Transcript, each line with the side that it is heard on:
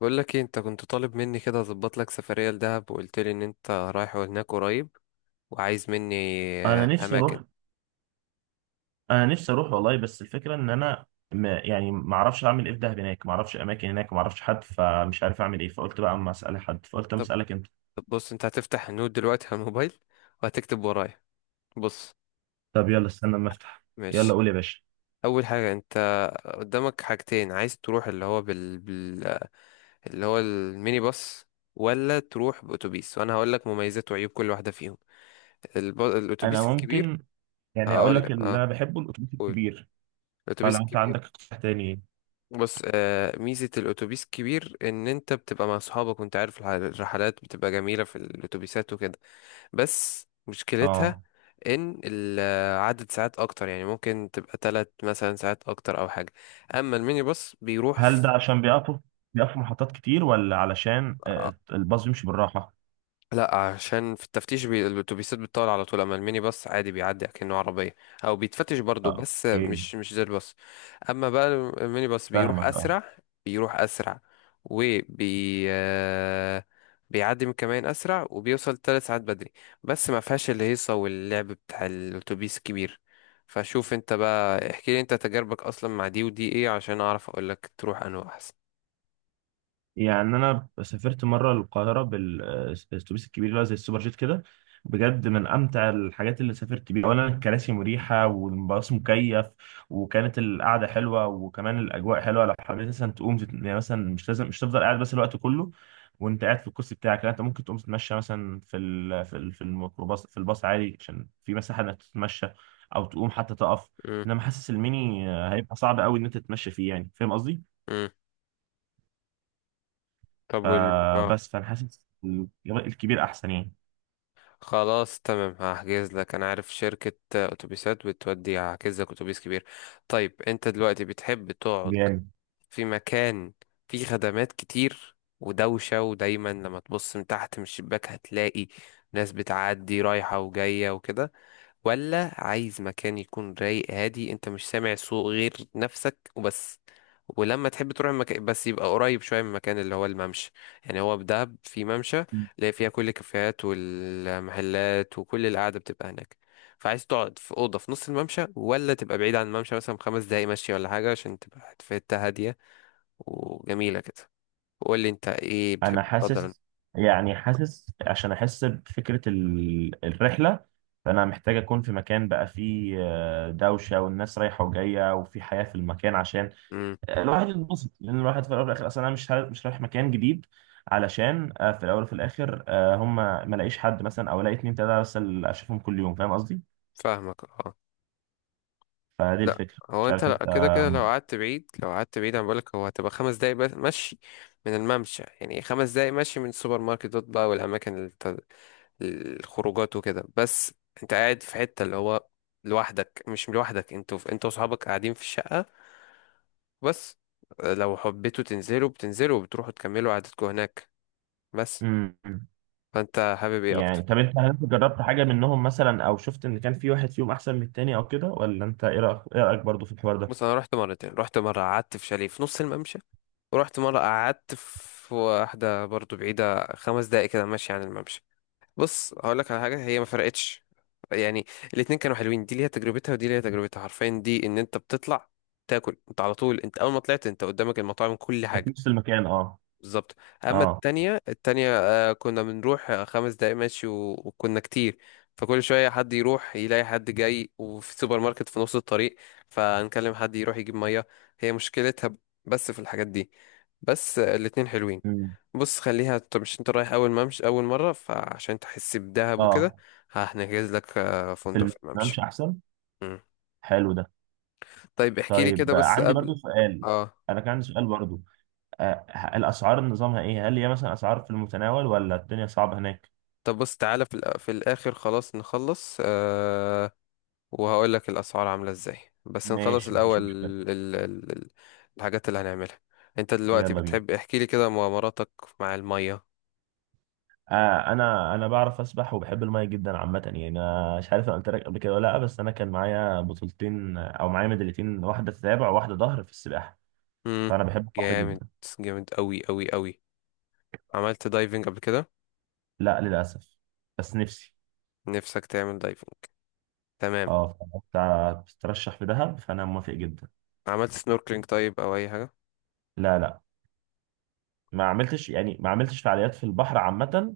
left: بقول لك ايه، انت كنت طالب مني كده اظبط لك سفريه لدهب وقلت لي ان انت رايح هناك قريب وعايز مني
right: انا نفسي
left: اماكن.
right: اروح انا نفسي اروح والله، بس الفكره ان انا ما اعرفش اعمل ايه في دهب. هناك ما اعرفش اماكن، هناك ما اعرفش حد، فمش عارف اعمل ايه. فقلت بقى اما اسال حد، فقلت اما
left: طب
right: اسالك انت.
left: طب بص، انت هتفتح النوت دلوقتي على الموبايل وهتكتب ورايا. بص.
right: طب يلا استنى اما افتح. يلا
left: ماشي.
right: قول يا باشا.
left: اول حاجه، انت قدامك حاجتين، عايز تروح اللي هو بال... بال... آه، اللي هو الميني باص، ولا تروح باتوبيس، وانا هقول لك مميزات وعيوب كل واحده فيهم.
right: انا
left: الاتوبيس الكبير.
right: ممكن يعني اقول
left: هقول
right: لك
left: لك،
right: اللي
left: اه،
right: انا بحبه الاتوبيس
left: قول.
right: الكبير، فلو
left: الاتوبيس
right: انت
left: الكبير.
right: عندك اقتراح تاني.
left: بص، ميزة الأتوبيس كبير إن أنت بتبقى مع صحابك، وأنت عارف الرحلات بتبقى جميلة في الأتوبيسات وكده. بس مشكلتها
right: اه،
left: إن عدد ساعات أكتر، يعني ممكن تبقى 3 مثلا ساعات أكتر أو حاجة. أما الميني باص بيروح في...
right: هل ده عشان بيقفوا محطات كتير ولا علشان الباص بيمشي بالراحه؟
left: لا، عشان في التفتيش الاتوبيسات بتطول على طول، اما الميني باص عادي بيعدي كأنه عربيه، او بيتفتش برضه
right: اه
left: بس
right: اوكي.
left: مش زي الباص. اما بقى، الميني باص بيروح
right: فاهمك اه.
left: اسرع، بيروح اسرع وبي آه، بيعدي من كمان اسرع وبيوصل 3 ساعات بدري. بس ما فيهاش الهيصه واللعب بتاع الاتوبيس الكبير. فشوف انت بقى، احكي لي انت تجاربك اصلا مع دي ودي ايه، عشان اعرف اقول لك تروح انه احسن.
right: يعني انا سافرت مره القاهره بالاتوبيس الكبير، اللي هو زي السوبر جيت كده، بجد من امتع الحاجات اللي سافرت بيها. اولا الكراسي مريحه والباص مكيف، وكانت القعده حلوه، وكمان الاجواء حلوه. لو حبيت مثلا تقوم يعني مثلا مش لازم مش تفضل قاعد بس الوقت كله وانت قاعد في الكرسي بتاعك، لا انت ممكن تقوم تتمشى مثلا في الميكروباص، في الباص عادي، عشان في مساحه انك تتمشى او تقوم حتى تقف. انما حاسس الميني هيبقى صعب قوي ان انت تتمشى فيه، يعني فاهم قصدي.
left: امم. طب اه.
right: فانا حاسس الجبل الكبير احسن يعني.
left: خلاص تمام، هحجز لك. انا عارف شركة اتوبيسات بتودي، هحجز لك اتوبيس كبير. طيب، انت دلوقتي بتحب تقعد
right: جامد.
left: في مكان فيه خدمات كتير ودوشة، ودايما لما تبص من تحت من الشباك هتلاقي ناس بتعدي رايحة وجاية وكده، ولا عايز مكان يكون رايق هادي، انت مش سامع صوت غير نفسك وبس؟ ولما تحب تروح المكان بس يبقى قريب شوية من المكان اللي هو الممشى. يعني هو في دهب في ممشى، اللي فيها كل الكافيهات والمحلات وكل القعدة بتبقى هناك. فعايز تقعد في أوضة في نص الممشى، ولا تبقى بعيد عن الممشى مثلا 5 دقايق مشي ولا حاجة، عشان تبقى في حتة هادية وجميلة كده؟ وقول لي انت ايه
right: انا
left: بتحب تفضل.
right: حاسس يعني حاسس عشان احس بفكره الرحله. فانا محتاج اكون في مكان بقى فيه دوشه والناس رايحه وجايه وفي حياه في المكان، عشان
left: امم.
right: الواحد يتبسط. لان الواحد في الاول والاخر اصلا انا مش رايح مكان جديد، علشان في الاول وفي الاخر هم ما الاقيش حد مثلا او الاقي اتنين تلاته بس اللي اشوفهم كل يوم، فاهم قصدي.
left: فاهمك، اه.
right: فدي
left: لا،
right: الفكره،
left: هو
right: مش
left: انت،
right: عارف
left: لا
right: انت.
left: كده كده، لو قعدت بعيد انا بقولك، هو هتبقى 5 دقايق بس مشي من الممشى، يعني 5 دقايق مشي من السوبر ماركتات بقى، والاماكن الخروجات وكده بس. انت قاعد في حتة اللي هو لوحدك، مش لوحدك، انت واصحابك قاعدين في الشقة بس. لو حبيتوا تنزلوا بتنزلوا وبتروحوا تكملوا قعدتكم هناك بس.
right: مم.
left: فانت حابب ايه
right: يعني
left: اكتر؟
right: طب انت، هل انت جربت حاجة منهم مثلا او شفت ان كان في واحد فيهم احسن من التاني او كده؟ ولا انت ايه رأيك برضه في الحوار ده؟
left: بص، انا رحت مرتين. رحت مره قعدت في شاليه في نص الممشى، ورحت مره قعدت في واحده برضو بعيده 5 دقايق كده ماشي عن الممشى. بص هقول لك على حاجه، هي ما فرقتش. يعني الاتنين كانوا حلوين، دي ليها تجربتها ودي ليها تجربتها حرفيا. دي ان انت بتطلع تاكل انت على طول، انت اول ما طلعت انت قدامك المطاعم كل
right: في
left: حاجه.
right: نفس المكان اه.
left: بالظبط. اما
right: اه.
left: التانية، كنا بنروح 5 دقايق ماشي، وكنا كتير. فكل شوية حد يروح يلاقي حد جاي، وفي سوبر ماركت في نص الطريق، فنكلم حد يروح يجيب مية. هي مشكلتها بس في الحاجات دي بس. الاتنين حلوين.
right: امم.
left: بص خليها، انت مش، انت رايح اول ممشى اول مرة، فعشان تحس بدهب وكده
right: اه،
left: هنجهز لك
right: في
left: فندق في
right: المكان مش
left: الممشى.
right: احسن.
left: مم.
right: حلو ده.
left: طيب احكي لي
right: طيب
left: كده بس
right: عندي
left: قبل.
right: برضه سؤال.
left: اه.
right: انا كان عندي سؤال برضه. آه، الاسعار نظامها ايه؟ هل هي مثلا اسعار في المتناول ولا الدنيا صعبة هناك؟
left: طب بص، تعالى في في الاخر، خلاص نخلص وهقول لك الاسعار عامله ازاي. بس نخلص
right: ماشي مفيش
left: الاول،
right: مشكلة.
left: ال... الحاجات اللي هنعملها. انت دلوقتي
right: يلا بينا.
left: بتحب، احكي لي كده مغامراتك مع الميه.
right: آه، انا بعرف اسبح وبحب الميه جدا عامه. يعني انا مش عارف انا قلت لك قبل كده ولا لا، بس انا كان معايا بطولتين او معايا ميداليتين، واحده تتابع وواحده ظهر في السباحه.
left: امم
right: فانا بحب البحر
left: جامد.
right: جدا.
left: جامد قوي قوي قوي. عملت دايفنج قبل كده؟
right: لا للاسف، بس نفسي.
left: نفسك تعمل دايفنج. تمام.
right: اه. فأنت بتترشح في دهب، فانا موافق جدا.
left: عملت سنوركلينج طيب او اي حاجه؟
right: لا لا، ما عملتش، يعني ما عملتش فعاليات في البحر عامه،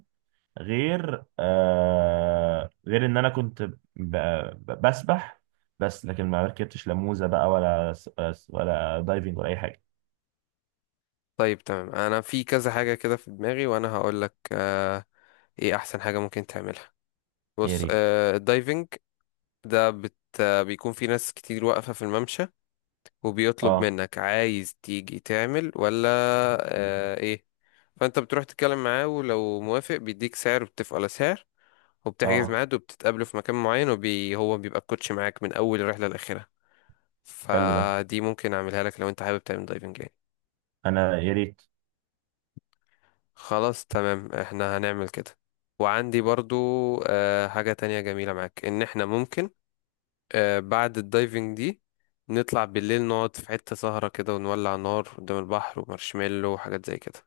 right: غير آه، غير ان انا بسبح. بس لكن ما ركبتش لا موزه بقى ولا دايفنج ولا اي حاجه.
left: طيب تمام، انا في كذا حاجه كده في دماغي وانا هقول لك ايه احسن حاجه ممكن تعملها.
right: يا
left: بص،
right: ريت.
left: الدايفنج ده بت... آه، بيكون في ناس كتير واقفه في الممشى، وبيطلب
right: اه.
left: منك عايز تيجي تعمل ولا. آه، ايه. فانت بتروح تتكلم معاه، ولو موافق بيديك سعر، وبتتفقوا على سعر، وبتحجز
right: اه.
left: ميعاد، وبتتقابلوا في مكان معين، هو بيبقى الكوتش معاك من اول الرحله لاخرها.
right: حلو ده.
left: فدي ممكن اعملها لك لو انت حابب تعمل دايفنج يعني.
right: انا يا ريت.
left: خلاص تمام، احنا هنعمل كده. وعندي برضو حاجه تانية جميله معاك، ان احنا ممكن بعد الدايفنج دي نطلع بالليل، نقعد في حته سهره كده، ونولع نار قدام البحر، ومارشميلو وحاجات زي كده.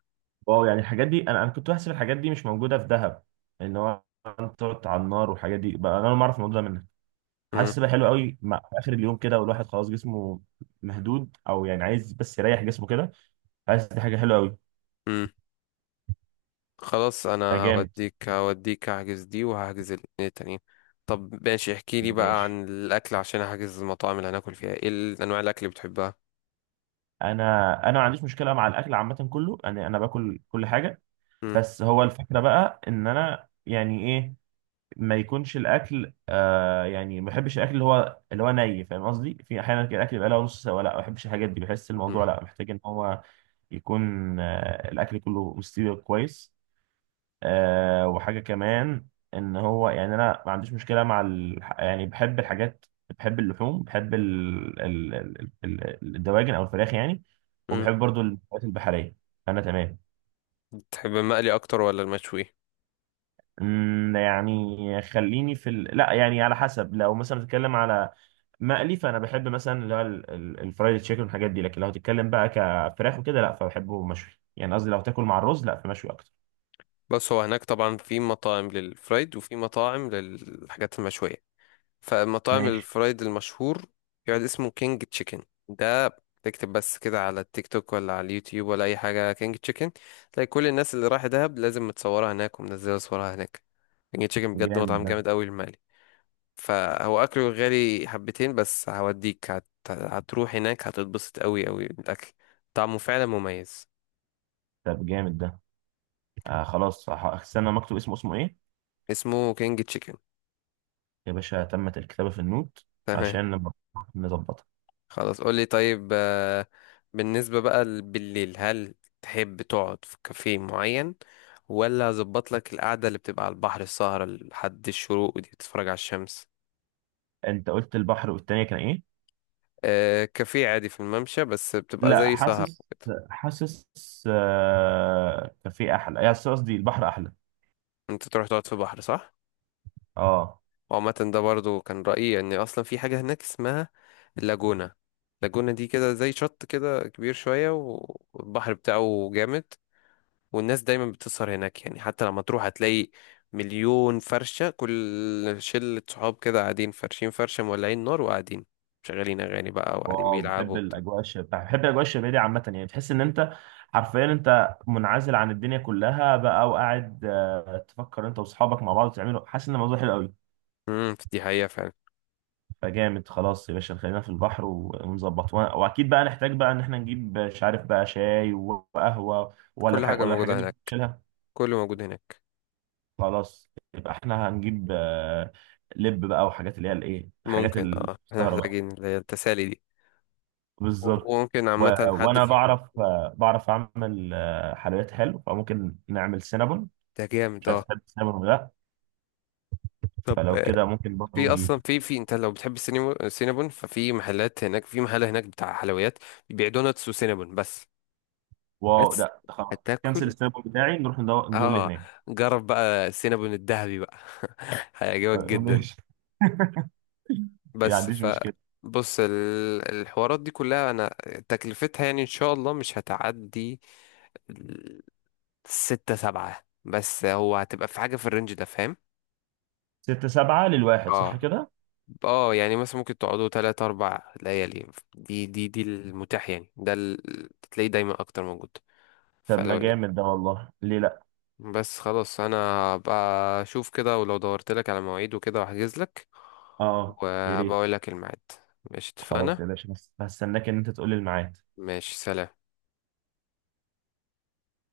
right: واو، يعني الحاجات دي، انا كنت بحسب الحاجات دي مش موجوده في دهب. ان هو انت تقعد على النار والحاجات دي بقى، انا أول ما اعرف الموضوع ده منك. حاسس بقى حلو قوي، مع في اخر اليوم كده والواحد خلاص جسمه مهدود او يعني عايز بس يريح جسمه كده، حاسس دي حاجه حلوه قوي.
left: امم خلاص، انا
right: فجامد.
left: هوديك هحجز دي وهحجز الاتنين التانيين. طب ماشي، احكي لي بقى
right: ماشي.
left: عن الاكل، عشان هحجز المطاعم اللي هناكل فيها. ايه انواع الاكل اللي بتحبها؟
right: انا انا ما عنديش مشكله مع الاكل عامه كله، انا باكل كل حاجه.
left: امم
right: بس هو الفكره بقى ان انا يعني ايه، ما يكونش الاكل آه، يعني ما بحبش الاكل اللي هو ني، فاهم قصدي؟ في احيانا كده الاكل بقى له نص سوا، لا ما بحبش الحاجات دي، بحس الموضوع
left: امم
right: لا محتاج ان هو يكون آه الاكل كله مستوي كويس. آه وحاجه كمان ان هو، يعني انا ما عنديش مشكله مع يعني بحب الحاجات، بحب اللحوم، بحب الدواجن او الفراخ يعني،
left: امم
right: وبحب برضو الحاجات البحريه. انا تمام.
left: بتحب المقلي اكتر ولا المشوي؟
right: أمم، يعني خليني في لا يعني على حسب، لو مثلا بتتكلم على مقلي فانا بحب مثلا اللي هو الفرايد تشيكن والحاجات دي، لكن لو هتتكلم بقى كفراخ وكده لا فبحبه مشوي يعني، قصدي لو تاكل مع الرز لا فمشوي اكتر.
left: بس هو هناك طبعا في مطاعم للفرايد، وفي مطاعم للحاجات المشوية. فمطاعم
right: ماشي.
left: الفرايد المشهور يقعد اسمه كينج تشيكن. ده تكتب بس كده على التيك توك ولا على اليوتيوب ولا اي حاجه، كينج تشيكن. تلاقي كل الناس اللي راح دهب لازم متصوره هناك ومنزله صورها هناك. كينج تشيكن، بجد
right: جامد
left: مطعم
right: ده.
left: جامد قوي المالي. فهو اكله غالي حبتين، بس هوديك هتروح هناك هتتبسط قوي قوي بالاكل. طعمه فعلا مميز.
right: طب جامد ده. آه خلاص استنى ما اكتب اسمه. اسمه ايه؟
left: اسمه كينج تشيكن.
right: يا باشا تمت الكتابة في النوت
left: تمام،
right: عشان نبقى نظبطها.
left: خلاص قولي طيب. بالنسبة بقى بالليل، هل تحب تقعد في كافيه معين، ولا اظبط لك القعدة اللي بتبقى على البحر، السهرة لحد الشروق ودي بتتفرج على الشمس؟
right: انت قلت البحر والتانية كان ايه؟
left: كافيه عادي في الممشى، بس بتبقى
right: لا
left: زي سهرة
right: حاسس
left: كده.
right: حاسس آه، كافيه احلى، يعني قصدي البحر احلى.
left: انت تروح تقعد في بحر، صح؟
right: اه.
left: وعامة ده برضو كان رأيي، ان اصلا في حاجة هناك اسمها اللاجونة. اللاجونة دي كده زي شط كده كبير شوية، والبحر بتاعه جامد، والناس دايما بتسهر هناك. يعني حتى لما تروح هتلاقي مليون فرشة، كل شلة صحاب كده قاعدين فرشين فرشة، مولعين نار وقاعدين، شغالين أغاني بقى وقاعدين
right: واو،
left: بيلعبوا
right: بحب
left: وبتاع.
right: الاجواء الشبابيه، بحب الاجواء الشبابيه دي عامه، يعني تحس ان انت حرفيا انت منعزل عن الدنيا كلها بقى، وقاعد تفكر انت واصحابك مع بعض تعملوا، حاسس ان الموضوع حلو قوي.
left: دي حقيقة فعلا.
right: فجامد. خلاص يا باشا خلينا في البحر ونظبط، واكيد بقى نحتاج بقى ان احنا نجيب، مش عارف بقى شاي وقهوه ولا
left: كل
right: الحاجة
left: حاجة
right: ولا الحاجات
left: موجودة
right: دي
left: هناك،
right: نشيلها.
left: كله موجود هناك.
right: خلاص يبقى احنا هنجيب لب بقى وحاجات اللي هي الايه حاجات
left: ممكن، اه، احنا
right: السهره بقى.
left: محتاجين اللي هي التسالي دي.
right: بالظبط.
left: وممكن عامة حد
right: وانا
left: فيكم.
right: بعرف بعرف اعمل حلويات حلو، فممكن نعمل سينابون.
left: ده جامد،
right: مش عارف
left: اه.
right: تحب السينابون ولا لا؟
left: طب،
right: فلو كده ممكن برضه
left: في
right: نجيب.
left: اصلا في في انت لو بتحب السينابون، ففي محلات هناك، في محل هناك بتاع حلويات بيبيع دوناتس وسينابون بس.
right: واو، ده
left: بس
right: ده خلاص كنسل
left: هتاكل،
right: السينابون بتاعي، نروح ندول
left: اه.
right: هناك.
left: جرب بقى السينابون الذهبي بقى هيعجبك
right: آه،
left: جدا.
right: ماشي. ما
left: بس
right: عنديش
left: ف
right: مشكله.
left: بص، الحوارات دي كلها انا تكلفتها يعني ان شاء الله مش هتعدي ال- 6 7 بس، هو هتبقى في حاجة في الرينج ده، فاهم؟
right: ستة سبعة للواحد صح
left: اه.
right: كده؟
left: اه يعني مثلا ممكن تقعدوا 3 4 ليالي. دي المتاح يعني، ده تلاقيه دايما اكتر موجود.
right: طب ما
left: فلو
right: جامد ده والله، ليه لا؟
left: بس خلاص، انا بقى اشوف كده، ولو دورت لك على مواعيد وكده واحجز لك
right: اه يا
left: وهبقى
right: ريت.
left: اقول لك الميعاد. ماشي،
right: خلاص يا
left: اتفقنا.
right: باشا، بس هستناك ان انت تقول لي الميعاد.
left: ماشي، سلام.